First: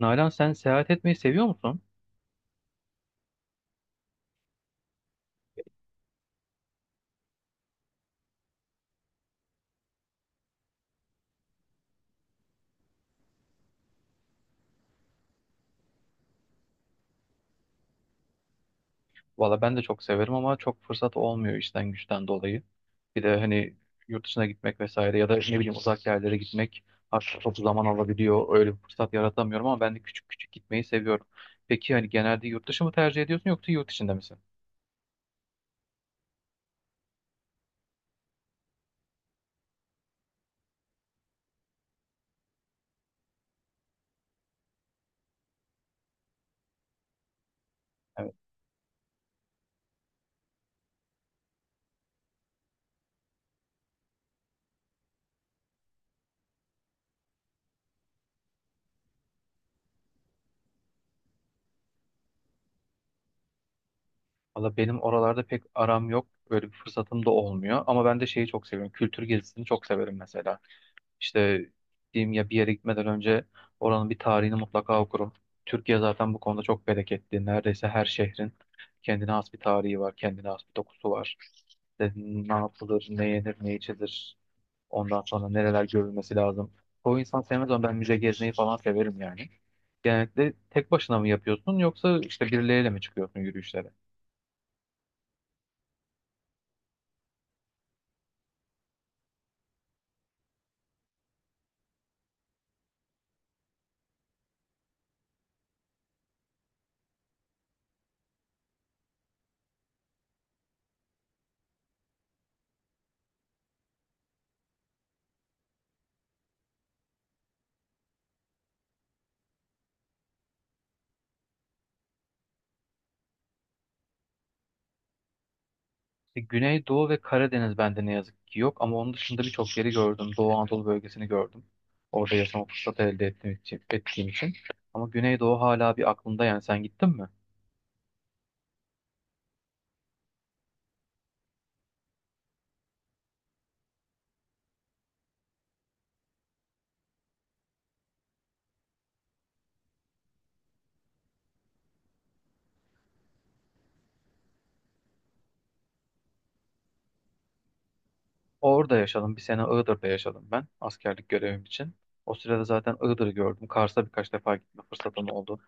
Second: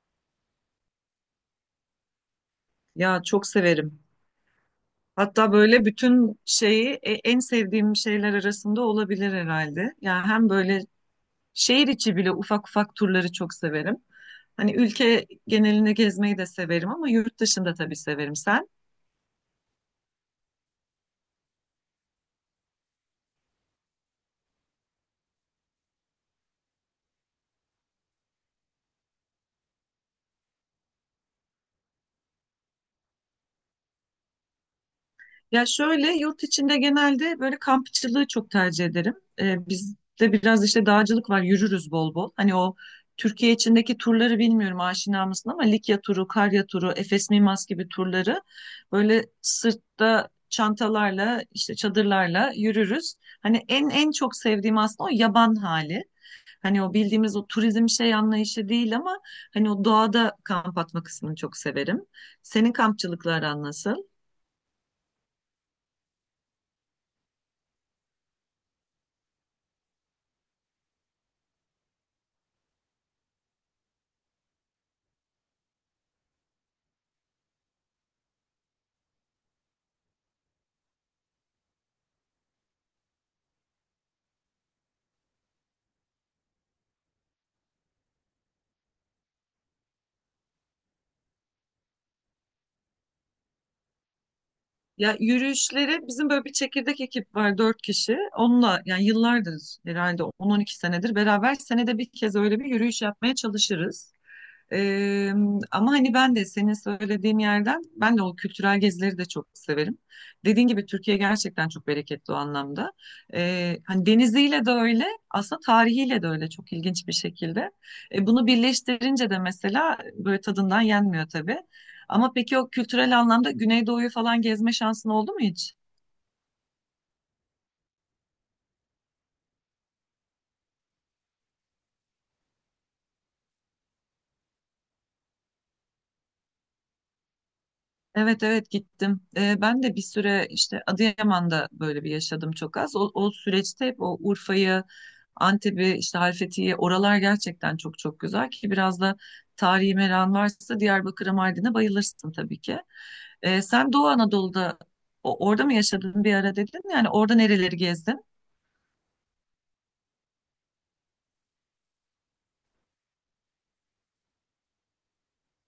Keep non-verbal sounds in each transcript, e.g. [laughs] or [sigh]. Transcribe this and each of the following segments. Nalan, sen seyahat etmeyi seviyor musun? Ya çok severim. Hatta böyle bütün şeyi en sevdiğim şeyler arasında olabilir herhalde. Yani hem böyle şehir içi bile ufak ufak turları çok severim. Hani ülke genelinde gezmeyi de severim ama yurt dışında tabii severim. Sen? Valla ben de çok severim ama çok fırsat olmuyor işten güçten dolayı. Bir de hani yurt dışına gitmek vesaire ya da ne bileyim uzak yerlere gitmek artık çok zaman alabiliyor. Öyle bir fırsat yaratamıyorum ama ben de küçük küçük gitmeyi seviyorum. Peki hani genelde yurt dışı mı tercih ediyorsun yoksa yurt içinde misin? Ya şöyle yurt içinde genelde böyle kampçılığı çok tercih ederim. Bizde biraz işte dağcılık var, yürürüz bol bol. Hani o Türkiye içindeki turları bilmiyorum aşina mısın ama Likya turu, Karya turu, Efes Mimas gibi Evet. turları böyle sırtta çantalarla işte çadırlarla yürürüz. Hani en çok sevdiğim aslında o yaban hali. Hani o bildiğimiz o turizm şey anlayışı değil ama hani o doğada kamp atma kısmını çok severim. Senin kampçılıkla aran nasıl? Valla benim oralarda pek aram yok. Böyle bir fırsatım da olmuyor. Ama ben de şeyi çok seviyorum. Kültür gezisini çok severim mesela. İşte diyeyim ya, bir yere gitmeden önce oranın bir tarihini mutlaka okurum. Türkiye zaten bu konuda çok bereketli. Neredeyse her şehrin kendine has bir tarihi var, kendine has bir dokusu var. İşte ne yapılır, ne yenir, ne içilir. Ondan sonra nereler görülmesi lazım. O insan sevmez ama ben müze gezmeyi falan severim yani. Genellikle tek başına mı yapıyorsun yoksa işte birileriyle mi çıkıyorsun yürüyüşlere? Ya yürüyüşleri bizim böyle bir çekirdek ekip var dört kişi. Onunla yani yıllardır herhalde 10 12 senedir beraber senede bir kez öyle bir yürüyüş yapmaya çalışırız. Ee, Ama hani ben de senin söylediğin yerden ben de o kültürel gezileri de çok severim. Dediğin gibi Türkiye gerçekten çok bereketli o anlamda. Hani deniziyle de öyle, aslında tarihiyle de öyle çok ilginç bir şekilde. Bunu birleştirince de mesela böyle tadından yenmiyor tabii. Ama peki o kültürel anlamda Güneydoğu'yu falan gezme şansın oldu mu hiç? Güneydoğu ve Karadeniz bende ne yazık ki yok ama onun dışında birçok yeri gördüm. Doğu Anadolu bölgesini gördüm. Orada yaşama fırsatı elde ettiğim için. Ama Güneydoğu hala bir aklımda, yani sen gittin mi? Evet, evet, gittim. Ben de bir süre işte Adıyaman'da böyle bir yaşadım çok az. O süreçte hep o Urfa'yı, Antep'i, işte Halfeti'yi oralar gerçekten çok çok güzel ki biraz da tarihi meran varsa Diyarbakır'a, Mardin'e bayılırsın tabii ki. Sen Doğu Anadolu'da orada mı yaşadın bir ara dedin? Yani orada nereleri gezdin? Orada yaşadım. Bir sene Iğdır'da yaşadım ben askerlik görevim için. O sırada zaten Iğdır'ı gördüm. Kars'a birkaç defa gitme fırsatım oldu.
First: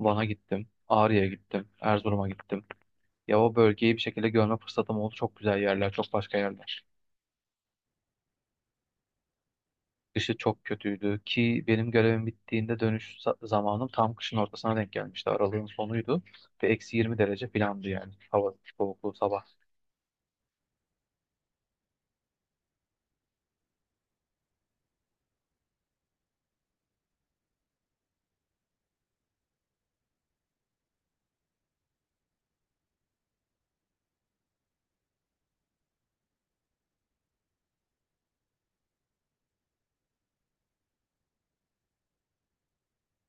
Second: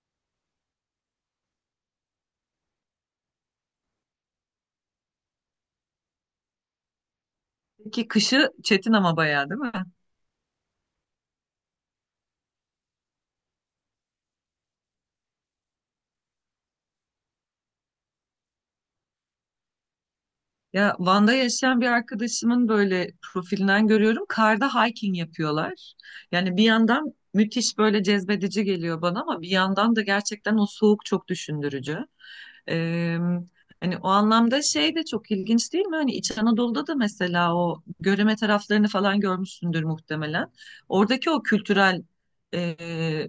Van'a gittim. Ağrı'ya gittim. Erzurum'a gittim. Ya o bölgeyi bir şekilde görme fırsatım oldu. Çok güzel yerler, çok başka yerler. Ki kışı çetin ama bayağı değil mi? Dışı çok kötüydü ki benim görevim bittiğinde dönüş zamanım tam kışın ortasına denk gelmişti. Aralığın sonuydu ve eksi 20 derece filandı yani hava soğukluğu sabah. Ya Van'da yaşayan bir arkadaşımın böyle profilinden görüyorum. Karda hiking yapıyorlar. Yani bir yandan müthiş böyle cezbedici geliyor bana ama bir yandan da gerçekten o soğuk çok düşündürücü. Ee, Hani o anlamda şey de çok ilginç değil mi? Hani İç Anadolu'da da mesela o Göreme taraflarını falan görmüşsündür muhtemelen. Oradaki o kültürel e,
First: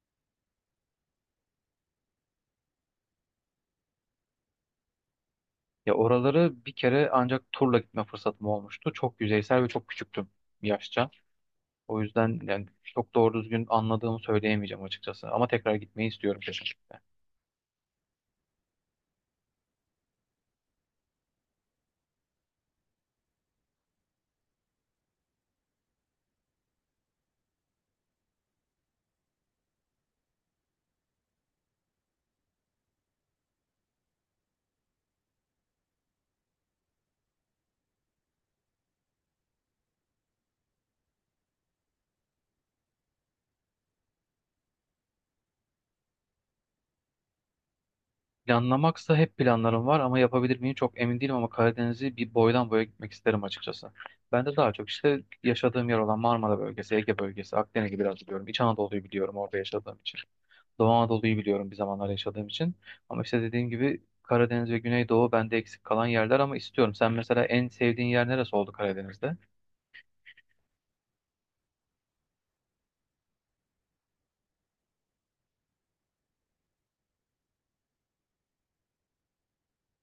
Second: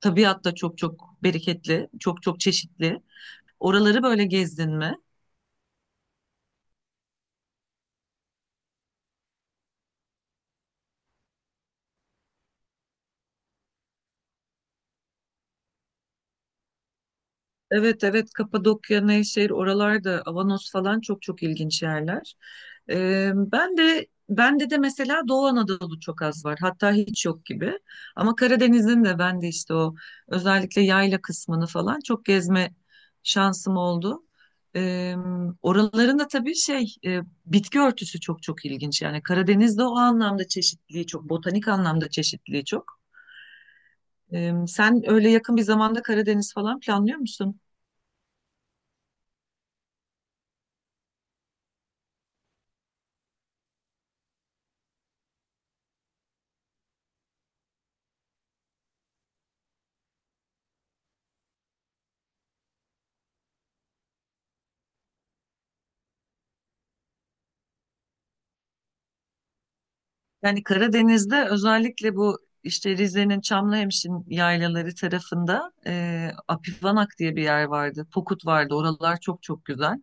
tabiat da çok çok bereketli, çok çok çeşitli. Oraları böyle gezdin mi? Ya oraları bir kere ancak turla gitme fırsatım olmuştu. Çok yüzeysel ve çok küçüktüm yaşça. O yüzden yani çok doğru düzgün anladığımı söyleyemeyeceğim açıkçası. Ama tekrar gitmeyi istiyorum kesinlikle. Evet, evet, Kapadokya, Nevşehir oralarda Avanos falan çok çok ilginç yerler. Ben de bende de mesela Doğu Anadolu çok az var. Hatta hiç yok gibi. Ama Karadeniz'in de ben de işte o özellikle yayla kısmını falan çok gezme şansım oldu. Ee, Oraların da tabii bitki örtüsü çok çok ilginç. Yani Karadeniz'de o anlamda çeşitliliği çok, botanik anlamda çeşitliliği çok. Sen öyle yakın bir zamanda Karadeniz falan planlıyor musun? Planlamaksa hep planlarım var ama yapabilir miyim çok emin değilim, ama Karadeniz'i bir boydan boya gitmek isterim açıkçası. Ben de daha çok işte yaşadığım yer olan Marmara bölgesi, Ege bölgesi, Akdeniz'i biraz biliyorum. İç Anadolu'yu biliyorum orada yaşadığım için. Doğu Anadolu'yu biliyorum bir zamanlar yaşadığım için. Ama işte dediğim gibi Karadeniz ve Güneydoğu bende eksik kalan yerler ama istiyorum. Sen mesela en sevdiğin yer neresi oldu Karadeniz'de? Yani Karadeniz'de özellikle bu işte Rize'nin Çamlıhemşin yaylaları tarafında Apivanak diye bir yer vardı. Pokut vardı. Oralar çok çok güzel.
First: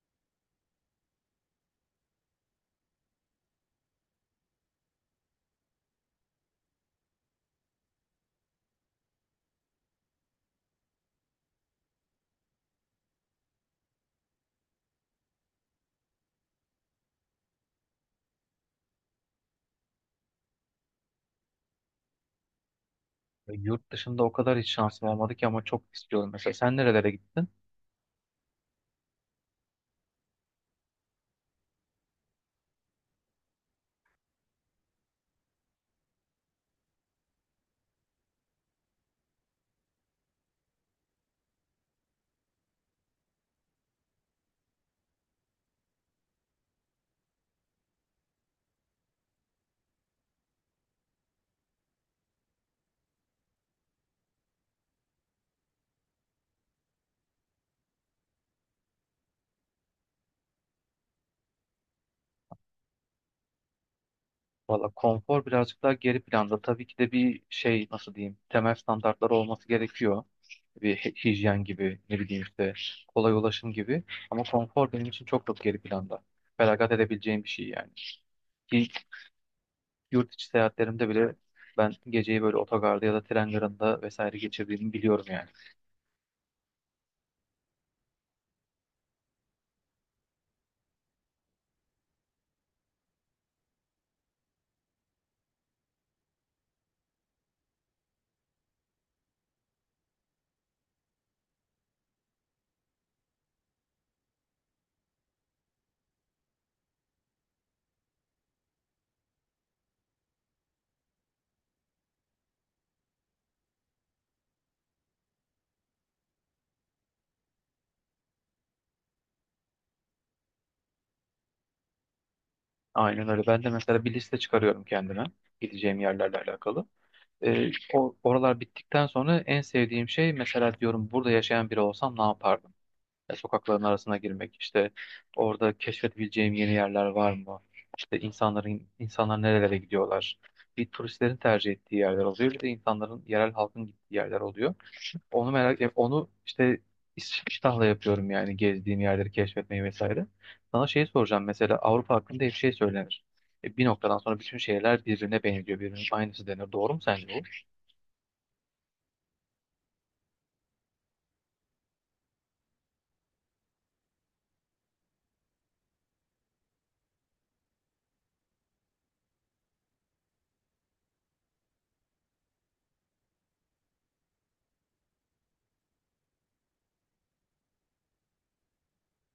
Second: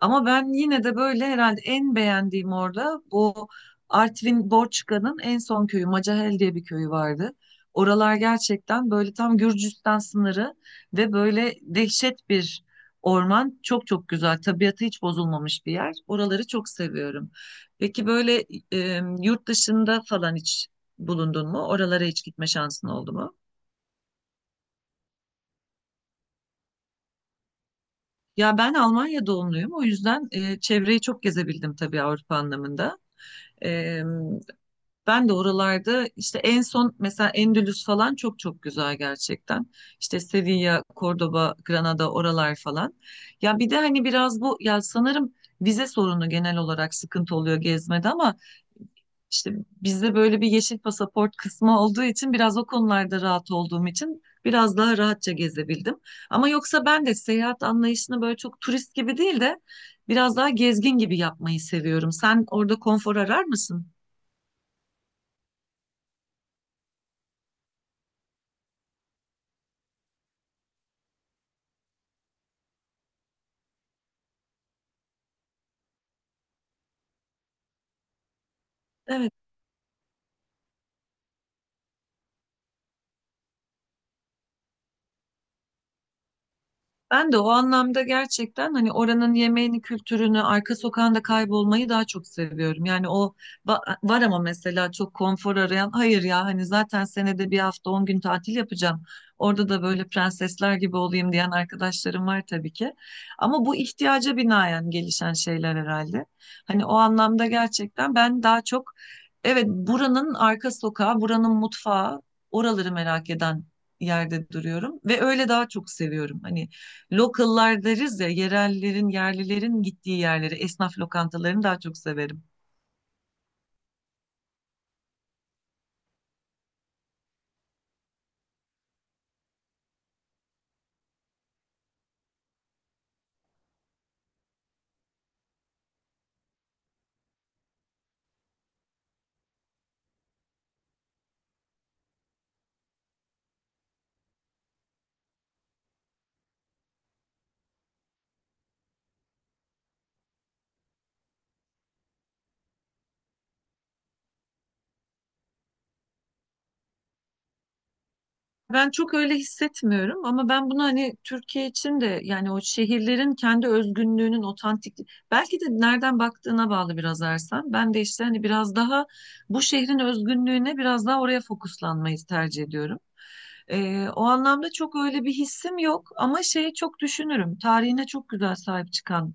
Ama ben yine de böyle herhalde en beğendiğim orada bu Artvin Borçka'nın en son köyü Macahel diye bir köyü vardı. Oralar gerçekten böyle tam Gürcistan sınırı ve böyle dehşet bir orman. Çok çok güzel. Tabiatı hiç bozulmamış bir yer. Oraları çok seviyorum. Peki böyle yurt dışında falan hiç bulundun mu? Oralara hiç gitme şansın oldu mu? Yurt dışında o kadar hiç şansım olmadı ki ama çok istiyorum. Mesela sen nerelere gittin? Ya ben Almanya doğumluyum. O yüzden çevreyi çok gezebildim tabii Avrupa anlamında. E, Ben de oralarda işte en son mesela Endülüs falan çok çok güzel gerçekten. İşte Sevilla, Cordoba, Granada oralar falan. Ya bir de hani biraz bu ya sanırım vize sorunu genel olarak sıkıntı oluyor gezmede ama İşte bizde böyle bir yeşil pasaport kısmı olduğu için biraz o konularda rahat olduğum için biraz daha rahatça gezebildim. Ama yoksa ben de seyahat anlayışını böyle çok turist gibi değil de biraz daha gezgin gibi yapmayı seviyorum. Sen orada konfor arar mısın? Valla konfor birazcık daha geri planda. Tabii ki de bir şey nasıl diyeyim, temel standartlar olması gerekiyor. Bir hijyen gibi, ne bileyim işte kolay ulaşım gibi. Ama konfor benim için çok çok geri planda. Feragat edebileceğim bir şey yani. İlk Evet. yurt içi seyahatlerimde bile ben geceyi böyle otogarda ya da tren garında vesaire geçirdiğimi biliyorum yani. Ben de o anlamda gerçekten hani oranın yemeğini, kültürünü, arka sokağında kaybolmayı daha çok seviyorum. Yani o var ama mesela çok konfor arayan, hayır ya hani zaten senede bir hafta 10 gün tatil yapacağım. Orada da böyle prensesler gibi olayım diyen arkadaşlarım var tabii ki. Ama bu ihtiyaca binaen gelişen şeyler herhalde. Hani o anlamda gerçekten ben daha çok evet buranın arka sokağı, buranın mutfağı, oraları merak eden yerde duruyorum ve öyle daha çok seviyorum. Hani Local'lar deriz ya, yerellerin, yerlilerin gittiği yerleri, esnaf lokantalarını daha çok severim. Aynen öyle. Ben de mesela bir liste çıkarıyorum kendime gideceğim yerlerle alakalı. Oralar bittikten sonra en sevdiğim şey mesela, diyorum burada yaşayan biri olsam ne yapardım? Ya sokakların arasına girmek, işte orada keşfedebileceğim yeni yerler var mı? İşte insanlar nerelere gidiyorlar? Bir turistlerin tercih ettiği yerler oluyor, bir de insanların, yerel halkın gittiği yerler oluyor. Onu merak, onu işte iştahla yapıyorum yani, gezdiğim yerleri keşfetmeyi vesaire. Sana şey soracağım, mesela Avrupa hakkında hep şey söylenir. Bir noktadan sonra bütün şehirler birbirine benziyor, birbirinin aynısı denir. Doğru mu sence bu? Ben çok öyle hissetmiyorum ama ben bunu hani Türkiye için de yani o şehirlerin kendi özgünlüğünün otantik belki de nereden baktığına bağlı biraz Ersen. Ben de işte hani biraz daha bu şehrin özgünlüğüne biraz daha oraya fokuslanmayı tercih ediyorum. O anlamda çok öyle bir hissim yok ama şeyi çok düşünürüm. Tarihine çok güzel sahip çıkan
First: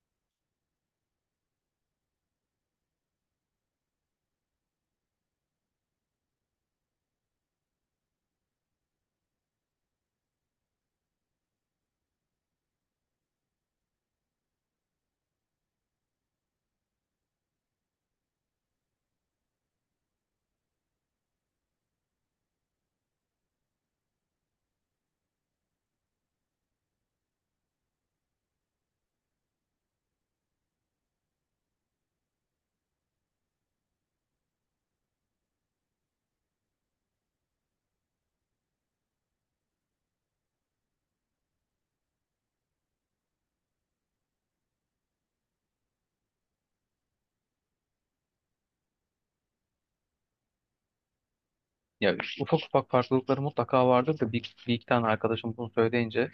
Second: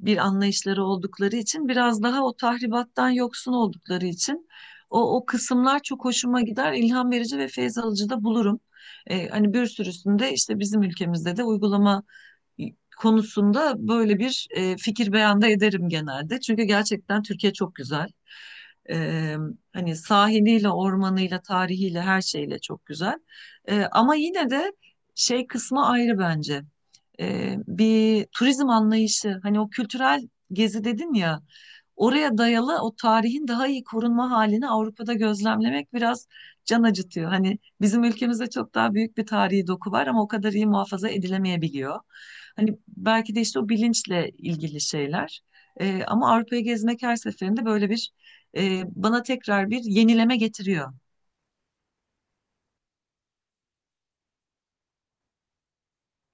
bir anlayışları oldukları için biraz daha o tahribattan yoksun oldukları için o kısımlar çok hoşuma gider. İlham verici ve feyz alıcı da bulurum. Hani bir sürüsünde işte bizim ülkemizde de uygulama konusunda böyle bir fikir beyanda ederim genelde. Çünkü gerçekten Türkiye çok güzel. E, Hani sahiliyle, ormanıyla, tarihiyle, her şeyle çok güzel. Ama yine de şey kısmı ayrı bence. Bir turizm anlayışı, hani o kültürel gezi dedin ya, oraya dayalı o tarihin daha iyi korunma halini Avrupa'da gözlemlemek biraz can acıtıyor. Hani bizim ülkemizde çok daha büyük bir tarihi doku var ama o kadar iyi muhafaza edilemeyebiliyor. Hani belki de işte o bilinçle ilgili şeyler. Ama Avrupa'yı gezmek her seferinde böyle bir bana tekrar bir yenileme getiriyor. Ya ufak ufak farklılıkları mutlaka vardır da bir iki tane arkadaşım bunu söyleyince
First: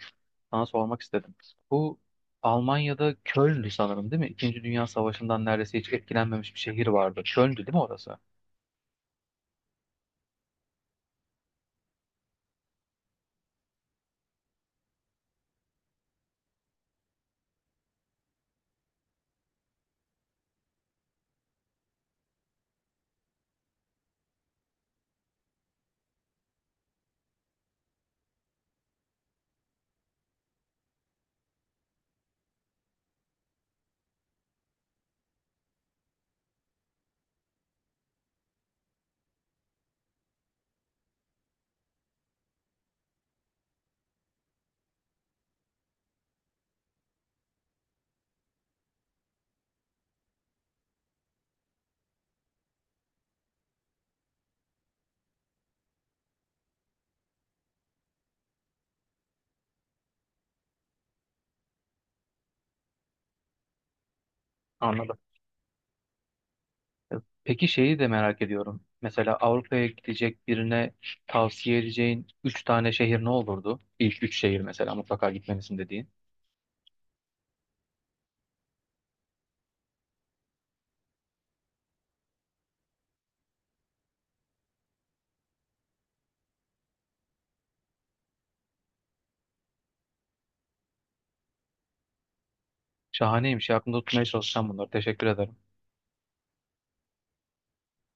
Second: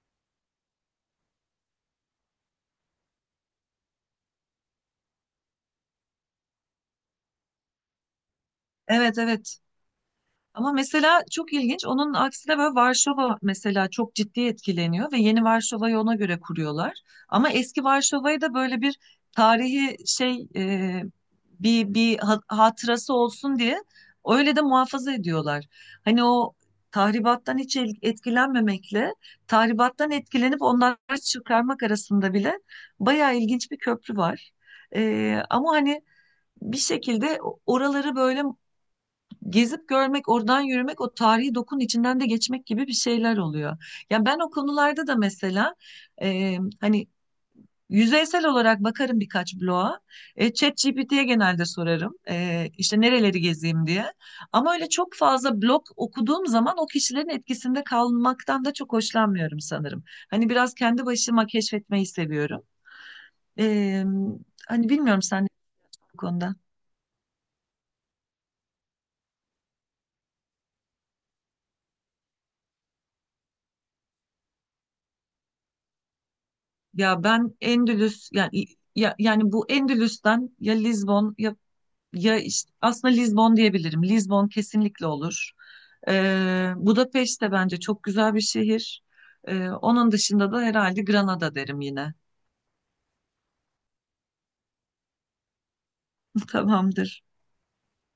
sana sormak istedim. Bu Almanya'da Köln'dü sanırım, değil mi? İkinci Dünya Savaşı'ndan neredeyse hiç etkilenmemiş bir şehir vardı. Köln'dü değil mi orası? Evet, evet. Ama mesela çok ilginç. Onun aksine böyle Varşova mesela çok ciddi etkileniyor ve yeni Varşova'yı ona göre kuruyorlar. Ama eski Varşova'yı da böyle bir tarihi bir hatırası olsun diye öyle de muhafaza ediyorlar. Hani o tahribattan hiç etkilenmemekle tahribattan etkilenip onları çıkarmak arasında bile bayağı ilginç bir köprü var. Ama hani bir şekilde oraları böyle gezip görmek, oradan yürümek, o tarihi dokunun içinden de geçmek gibi bir şeyler oluyor. Yani ben o konularda da mesela hani yüzeysel olarak bakarım birkaç bloğa. ChatGPT'ye genelde sorarım. İşte nereleri gezeyim diye. Ama öyle çok fazla blog okuduğum zaman o kişilerin etkisinde kalmaktan da çok hoşlanmıyorum sanırım. Hani biraz kendi başıma keşfetmeyi seviyorum. E, Hani Anladım. bilmiyorum sen ne bu konuda. E, Peki şeyi de merak ediyorum. Mesela Avrupa'ya gidecek birine tavsiye edeceğin üç tane şehir ne olurdu? İlk üç şehir mesela mutlaka gitmelisin dediğin. Ya ben Endülüs yani ya, yani bu Endülüs'ten ya Lizbon ya ya işte aslında Lizbon diyebilirim. Lizbon kesinlikle olur. Budapeşte de bence çok güzel bir şehir. Onun dışında da herhalde Granada derim yine. Şahaneymiş. Aklımda tutmaya çalışacağım bunları. Teşekkür ederim. [laughs] Tamamdır.